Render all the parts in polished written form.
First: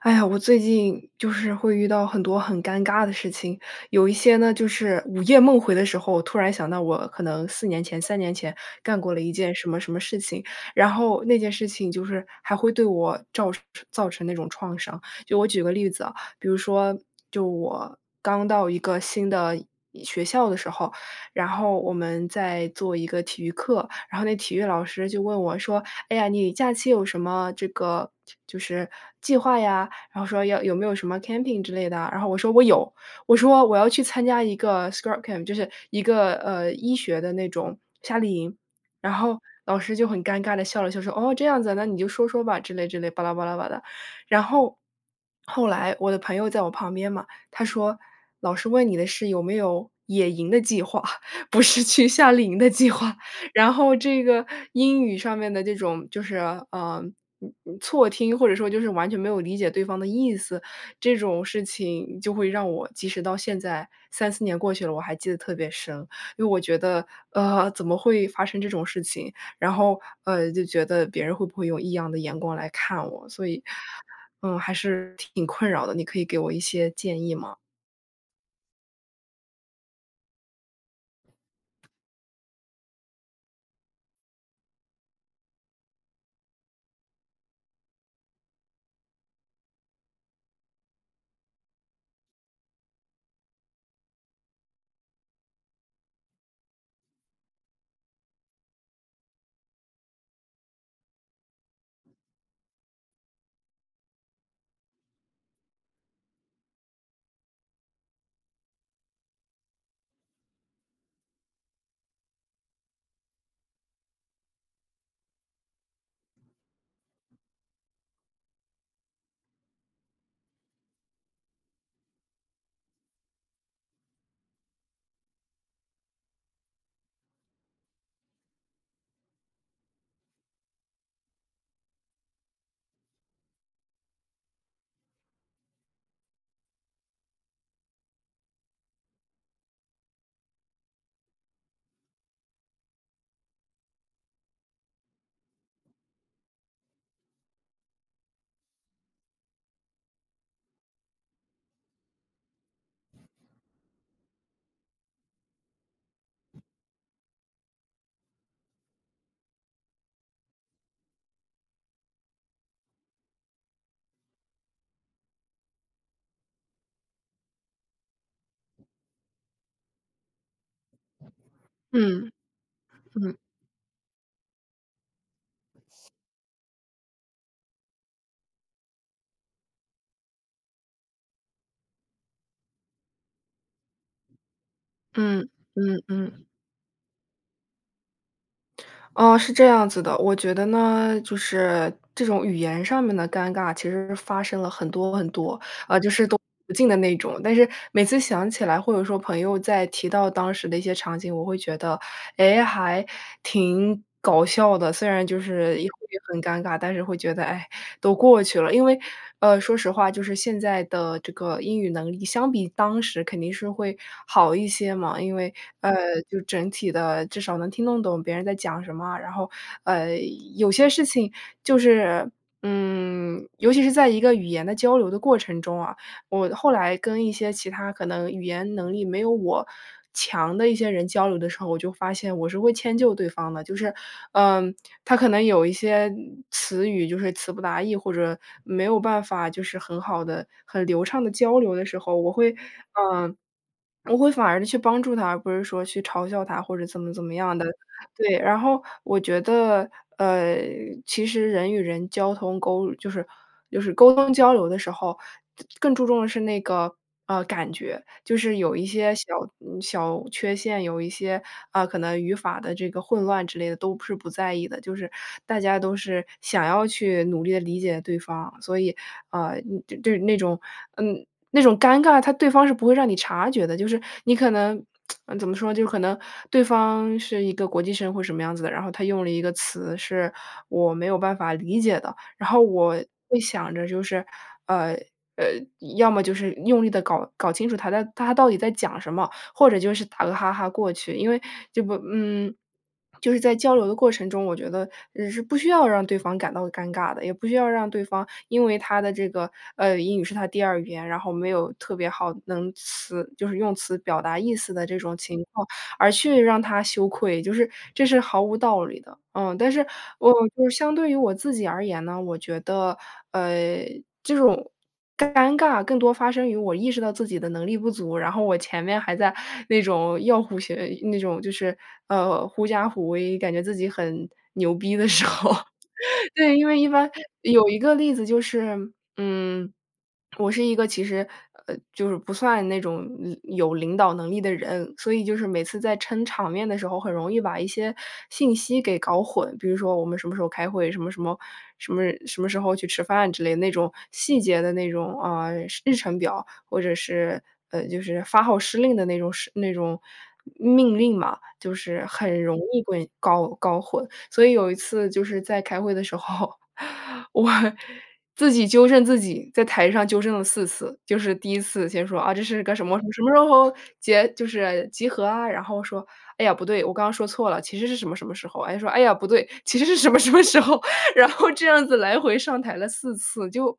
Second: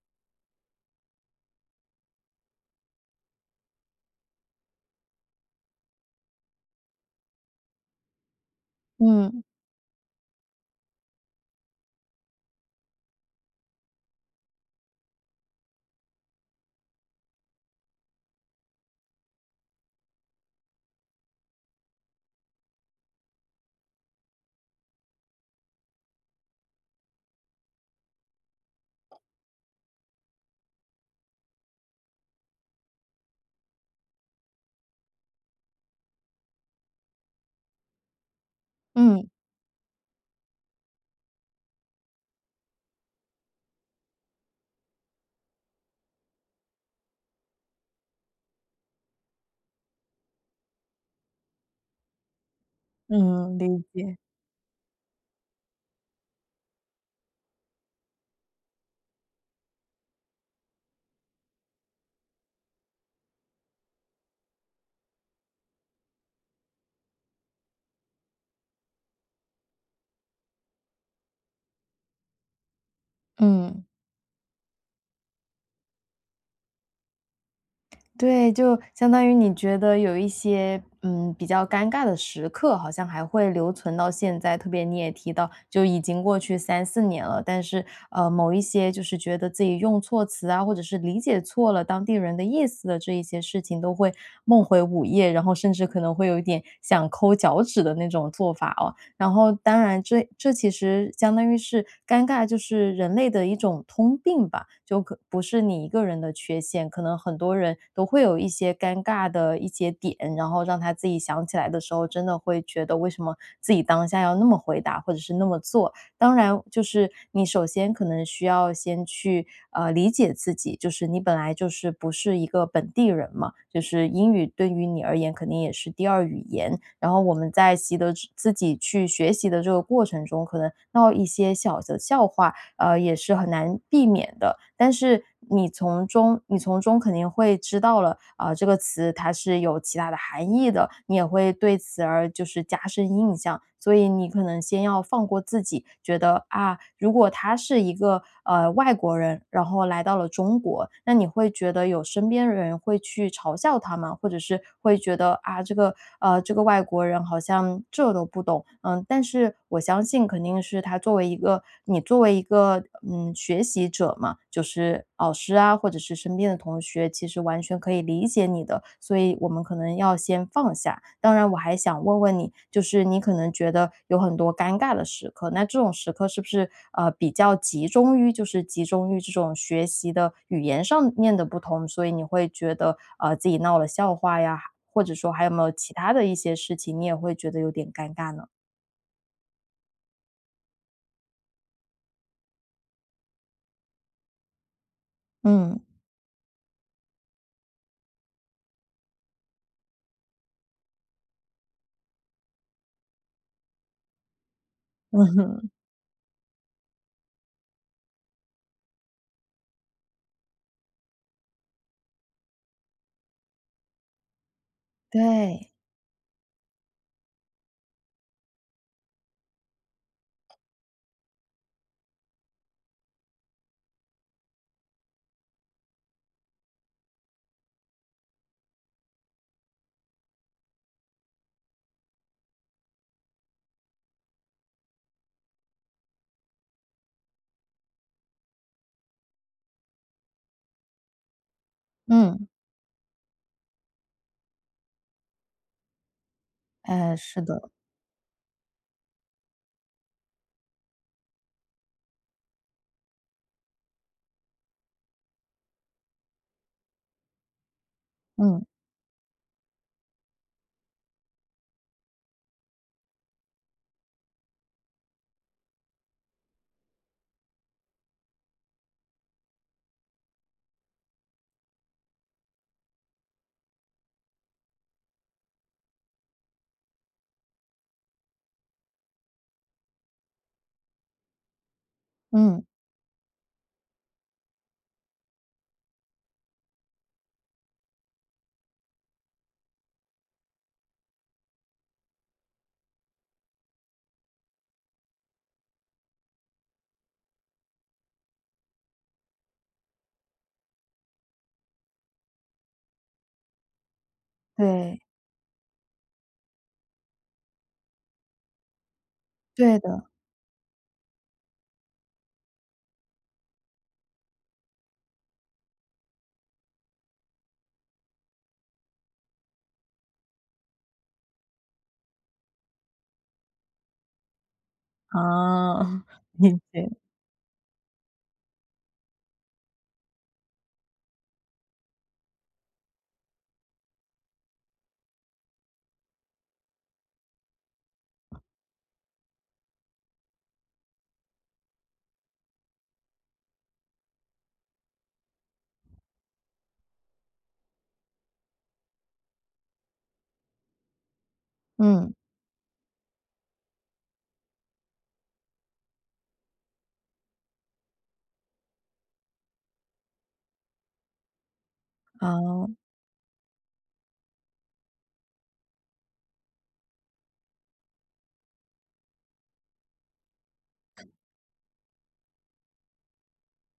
哎呀，我最近就是会遇到很多很尴尬的事情，有一些呢，就是午夜梦回的时候，突然想到我可能四年前、三年前干过了一嗯，件什么什么事情，然后那件事情就是还会对我造成那种创伤。就我举个例子啊，比如说，就我刚到一个新的学校的时候，然后我们在做一个体育课，然后那体育老师就问我说：“哎呀，你假期有什么这个就是计划呀？”然后说要有没有什么 camping 之类的啊然后我说我有，我说我要去参加一个 scrub camp，就是一个医学的那种夏令营，然嗯，后老师就很尴尬的笑了笑说哦这样子啊那你就说说吧之类之类巴拉巴拉巴拉，然后后来我的朋友在我旁边嘛，他说老师问你的是有没有野营的计划，不是去夏令营的计划，嗯，然理后解。这个英语上面的这种就是，错听，或者说就是完全没有理解对方的意思，这种事情就会让我即使到现在三四年过去了，我还记得特别深。因为我觉得，怎么会发生这种事情？然后，就觉得别人会不会用异样的眼光来看我，所以，嗯，嗯，还是挺困扰的，你可以给我一些建议吗？对，就相当于你觉得有一些，嗯，比较尴尬的时刻，好像还会留存到现在。特别你也提到，就已经过去三四年了，但是,某一些就是觉得自己用错词啊，或者是理解错了当地人的意思的这一些事情，都会梦回午夜，然后甚至可能会有一点想抠脚趾的那种做法哦。然后当然这其实相当于是尴尬就是人类的一种通病吧，就可不是你一个人的缺陷，可能很多人都会有一些尴尬的一些点，然后让他自己想起来的时候，真的会觉得为什么自己当下要那么回答或者是那么做，当然，就是你首先可能需要先去理解自己，就是你本来就是不是一个本地人嘛，就是英语对于你而言肯定也是第二语言。然后我们在习得自己去学习的这个过程中，可能闹一些小的笑话，也是很难避免的。但是你从中肯定会知道了，啊、这个词它是有其他的含义的，你也会对此而就是加深印象。所以你可能先要放过自己，觉得啊，如果他是一个外国人，然后来到了中国，那你会觉得有身边人会去嘲笑他吗？或者是会觉得啊，这个外国人好像这都不懂，嗯，但是我相信肯定是他作为一个你作为一个，嗯，学习者嘛，就是老师啊，或者是身边的同学，其实完全可以理解你的，所以我们可能要先放下。当然我还想问嗯，问你，就是你可嗯，能觉得有很多尴尬的时刻，那这种时刻是不是，呃，比较集中于就是集中于这种学习的语言上面的不同，所以你会觉得，呃，自己闹了笑话呀，或者说还嗯，有没有其嗯他的嗯一嗯。些事情，你也会觉得有点尴尬呢？哦，是这样子的，我觉得呢，就是这种语言上面的尴尬，其实发生了很多很多，嗯，啊，就是都不尽的那种。但是每次想起来，或者说朋友在提到当时的一些场景，我会觉得诶，还挺搞笑的，虽然嗯就哼，是也会很尴尬，但是会觉得，哎，都过去了。因为，说实话，就是现在的这个英语能力相比当时肯定是会好一些 嘛，因为，对，呃，就整体的至少能听得懂别人在讲什么啊，然后，呃，有些事情就是嗯，尤其是在一个语言的交流的过程中啊，我后来跟一些其他可能语言能力没有我强的一些人交流的时候，我就发现我是会迁就对方的。就是，嗯，他可能有一些词语就是词不达意，或者没有办法就是很好的、很流畅的交流的时候，我嗯，会，嗯。我会反而的去帮助他，而不是说去嘲笑他或者怎么哎，怎么是样的。的，对，然后我觉得，呃，其实人与人交通沟就是就是沟通交流的时候，更注重的是那个，感觉。就是嗯，有一些小嗯小缺陷，有一些，啊，可能语法的这个混乱之类的，都是不在意的。就是大家都是想要去努力的理解对方，所以，就是那种嗯，那种尴尬，他对方是不会让你察觉的，就是你可能嗯，怎么说，就可能对方是一个国际生或什么样子的，然后他用了一个词是我没有办法理解的，然后嗯，我会想着就是，呃，呃，要么就是用力的搞清楚他到底在讲什么，或者就是打个哈哈过去。因为这不，嗯，就是在交流的过程中，我觉得是不需要让对方感到尴尬的，也不需要让对方因为他的这个英语是他第二语言，然后没有特别好能词，就是用词表达意思的这对，种情况，而去让他羞愧，就是这是毫无道理的。嗯，但对是的，我就是相对于我自己而言呢，我觉得呃这种尴尬更多发生于我意识到自己的能力不足，然后我前面还在那种 要虎学那种就是，狐假虎威，感觉自己很牛逼的时候。啊，对，理因为一解，般有一个例子就是，嗯，我是一个其实，就是不算那种嗯有领导能力的人，所以就是每次在撑场面的时候，很容易把一些信息给搞混。比如说我们什么时候开会，什么时候去吃饭之类那种细节的那种啊、是日程表，或者是就是发号施令的那种是那种命令嘛，就是嗯，很容易搞混。所以有一次就是在开会的时候，我自己纠正自己，在台上纠正了四次。就是第一次先说：“啊，这是好，个什么什么时候就是集合啊？”然后说：“哎呀，不对，我刚刚说错了，其实是什么什么时候。”哎，说：“哎呀，不对，其实是什么什么时候。”然后这样子来回上台了四次，就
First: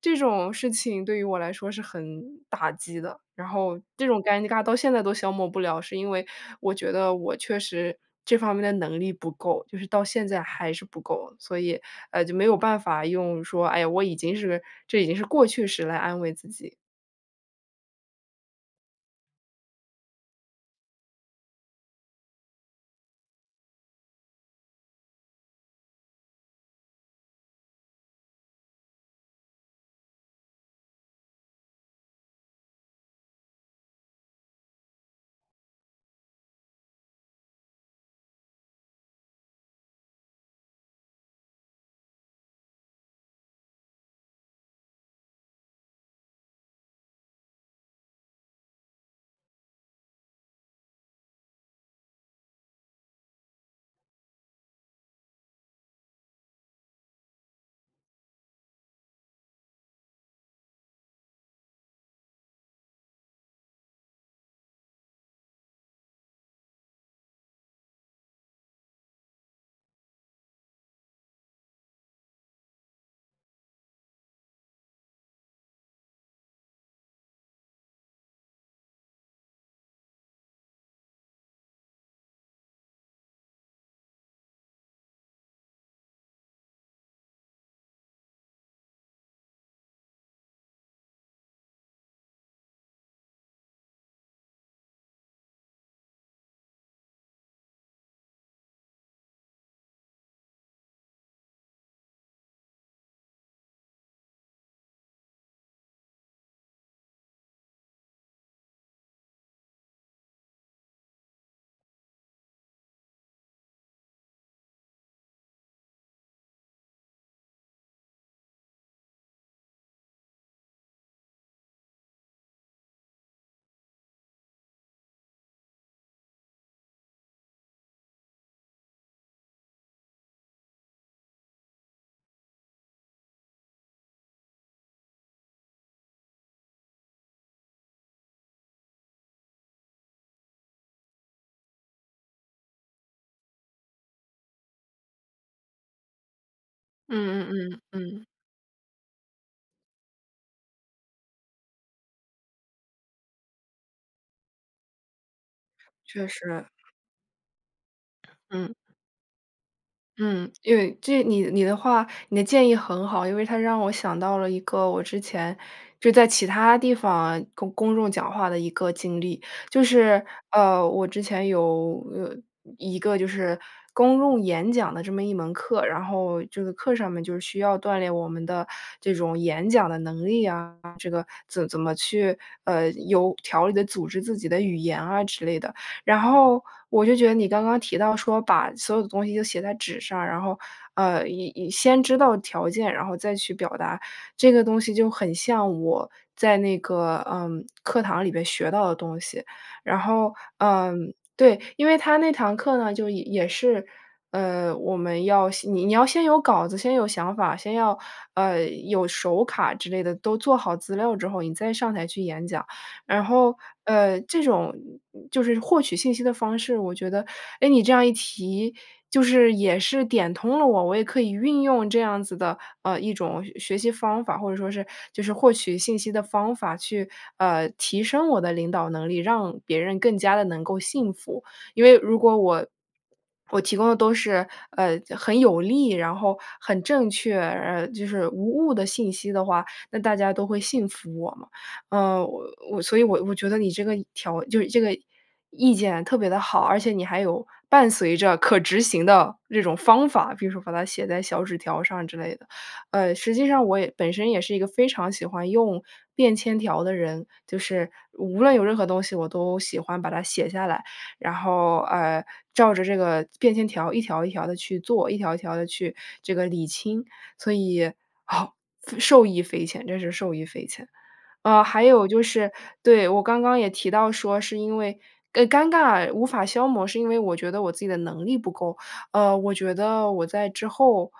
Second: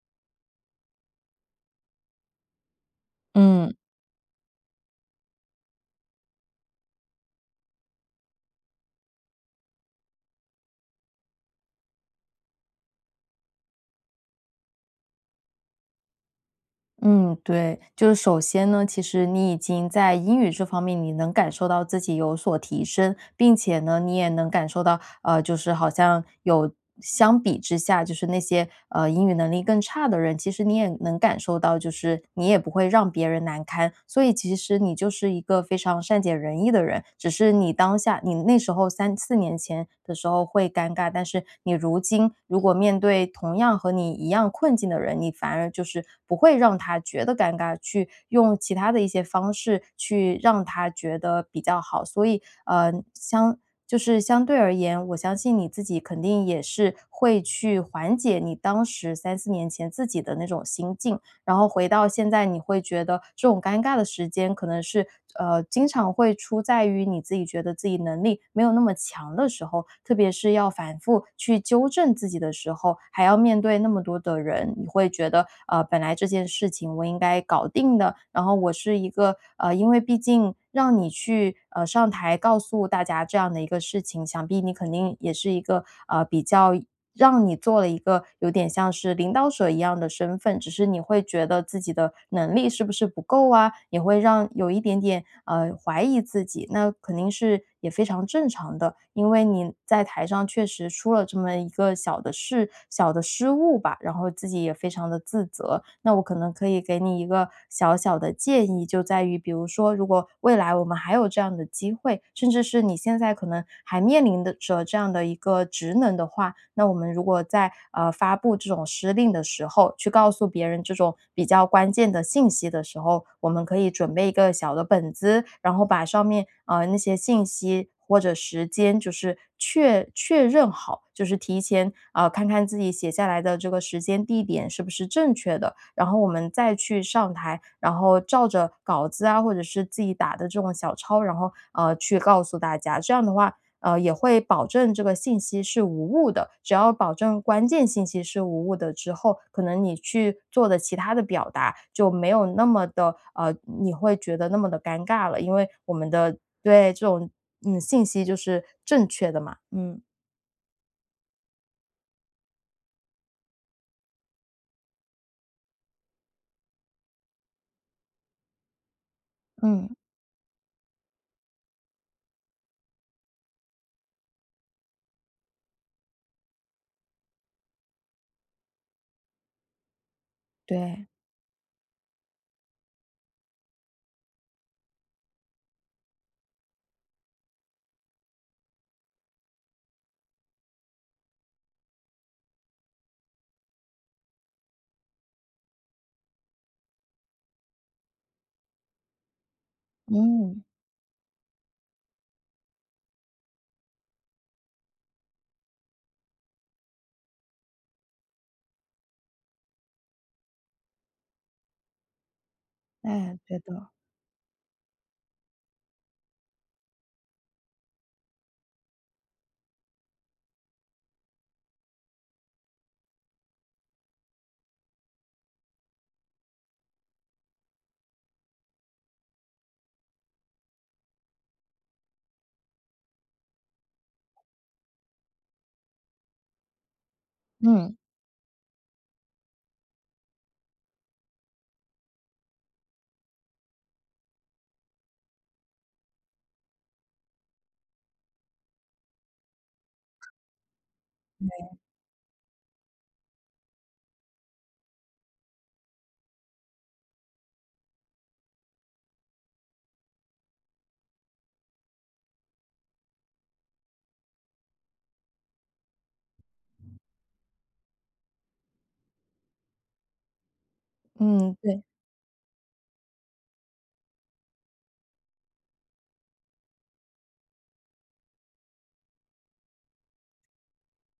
这种事情对于我来说是很打击的。然嗯。后这种尴尬到现在都消磨不了，是因为我觉得我确实这方面的能力不够，就是到现在还是不够。所以，就没有办法用说，哎呀，我已经是这已经是过去式来安慰自己。嗯，对，就是首先呢，其实你已经在英语这方面，你能感受到自己有所提升，并且呢，你也能感受到，就是好像有相比之下，就是那些英语能力更差的人，其实你也能感受到，就是你也不会让别人难堪，所以其实你就是一个非常善解人意的人，只是你当下你那时候三四年前的时候会尴尬，但是你如今如果面对同样和你一样困境的人，你反而就是不会让他觉得尴尬，去用其他的一些方式去让他觉得比较好。所以，就是相对而言，我相信你自己肯定也是会去缓解你当时三四年前自己的那种心境，然后回到现在，你会觉得这种尴尬的时间可能是经常会出在于你自己觉得自己能力没有那么强的时候，特别是要反复去纠正自己的时候，还要面对那么多的人，你会觉得本来这件事情我应该搞定的，然后我是一个因为毕竟让你去上台告诉大家这样的一个事情，想必你肯定也是一个呃比较让你做了一个有点像是领导者一样的身份，只是你会觉得自己的能力是不是不够啊，也会让有一点点怀疑自己，那肯定是也非常正常的，因为你在台上确实出了这么一个小的事、小的失误吧，然后自己也非常的自责。那我可能可以给你一个小小的建议，就在于比如说，如果未来我们还有这样的机会，甚至是你现在可能还面临的着这样的一个职能的话，那我们如果在发布这种施令的时候，去告诉别人这种比较关键的信息的时候，我们可以准备一个小的本子，然后把上面那些信息或者时间，就是确认好，就是提前看看自己写下来的这个时间地点是不是正确的，然后我们再去上台，然后照着稿子啊，或者是自己打的这种小抄，然后去告诉大家。这样的话，也会保证这个信息是无误的。只要保证嗯关嗯键信嗯息嗯，是无误的之后，可能你去做的其他的表达就没有那么的你会觉得那么的尴尬了，因为我们确的实，对这种嗯信息就是嗯。正确的嘛，嗯嗯，因为这你的话，你的建议很好，因为它让我想到了一个我之前就在其他地方公众讲话的一个经历，就嗯，是我之前有一个就是公众演讲的这么一门课，然后这个课上面就是需要锻炼我们的这种演讲的能力啊，对，这个怎么去有条理的组织自己的语言啊之类的。然后我就觉得你刚刚提到说把所有的东西就写在纸上，然后，以先知道条件，然后再去表达，这个东西就很像我在那个，嗯，课堂里边学到的东西。然后，嗯，嗯，对，因为他那堂课呢，就也是，我们要先你要先有稿子，先有想法，先要，有手卡之类的，都做好资料之后，你再上台去演讲。然哎，后，对的，这种就是获取信息的方式，我觉得，哎，你这样一提，就是也是点通了我，我也可以运用这样子的，一种学习方法，或者说是就是获取信息的方法去，提升我的领导能力，让别人更加的能够信服。因为如果我提供的都是，很有利，然后很正确，嗯。就是无误的信息的话，那大家都会信服我嘛。呃，我我所以我我觉得你这个条就是这个意见特别的好，而且你还有伴随着可执行的这种方法，比如说把它写在小纸条上之类的。实际上我也本身也是一个非常喜欢用便签条的人，就是无论有任何东西，我都喜欢把它写下来，然后，照着这个便签条一条一条的去做，一条一条的去这个理清，所以，好受益匪浅，真是受益匪浅。嗯嗯对嗯哎对的嗯嗯对还有就是对，我刚刚也提到说是因为尴尬无法消磨，是因为我觉得我自己的能力不够。我觉得我在之后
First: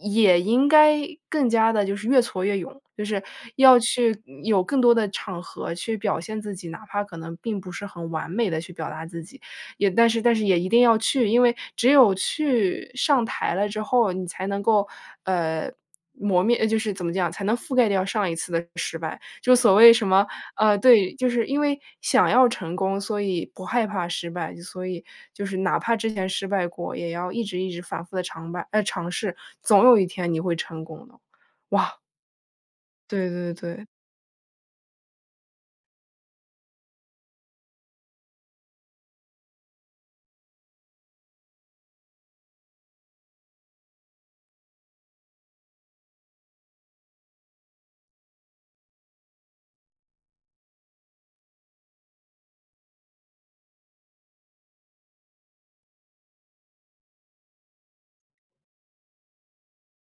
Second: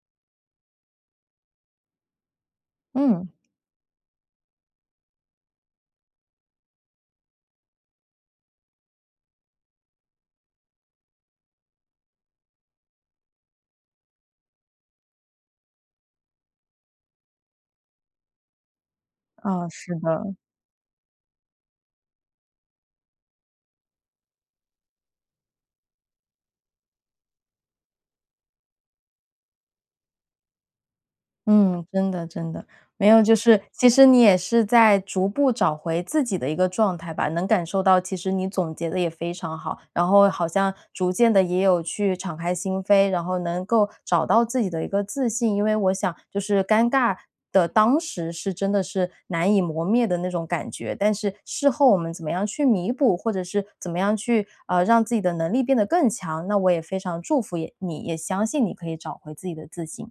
也应该更加的，就是越挫越勇，就是嗯要去有更多的场合去表现自己，哪怕可能并不是很完美的去表达自己，也但是也一定要去，因为只有去上台了之后，你才能够，呃，磨灭就是怎么讲，才能覆盖掉上一次的失败。就哦，所谓是什么，的，对，就是因为想要成功，所以不害怕失败，所以就是哪怕之前失败过，也要一直一直反复的尝试，总有一天你会成功的。嗯，哇，真的真的，没有，对就对是对，其实你也是在逐步找回自己的一个状态吧，能感受到其实你总结的也非常好，然后好像逐渐的也有去敞开心扉，然后能够找到自己的一个自信。因为我想就是尴尬的当时是真的是难以磨灭的那种感觉，但是事后我们怎么样去弥补，或者是怎么样去，呃，让自己的能力变得更强，那我也非常祝福也你，也相信你可以找回自己的自信。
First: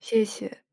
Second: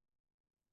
谢谢。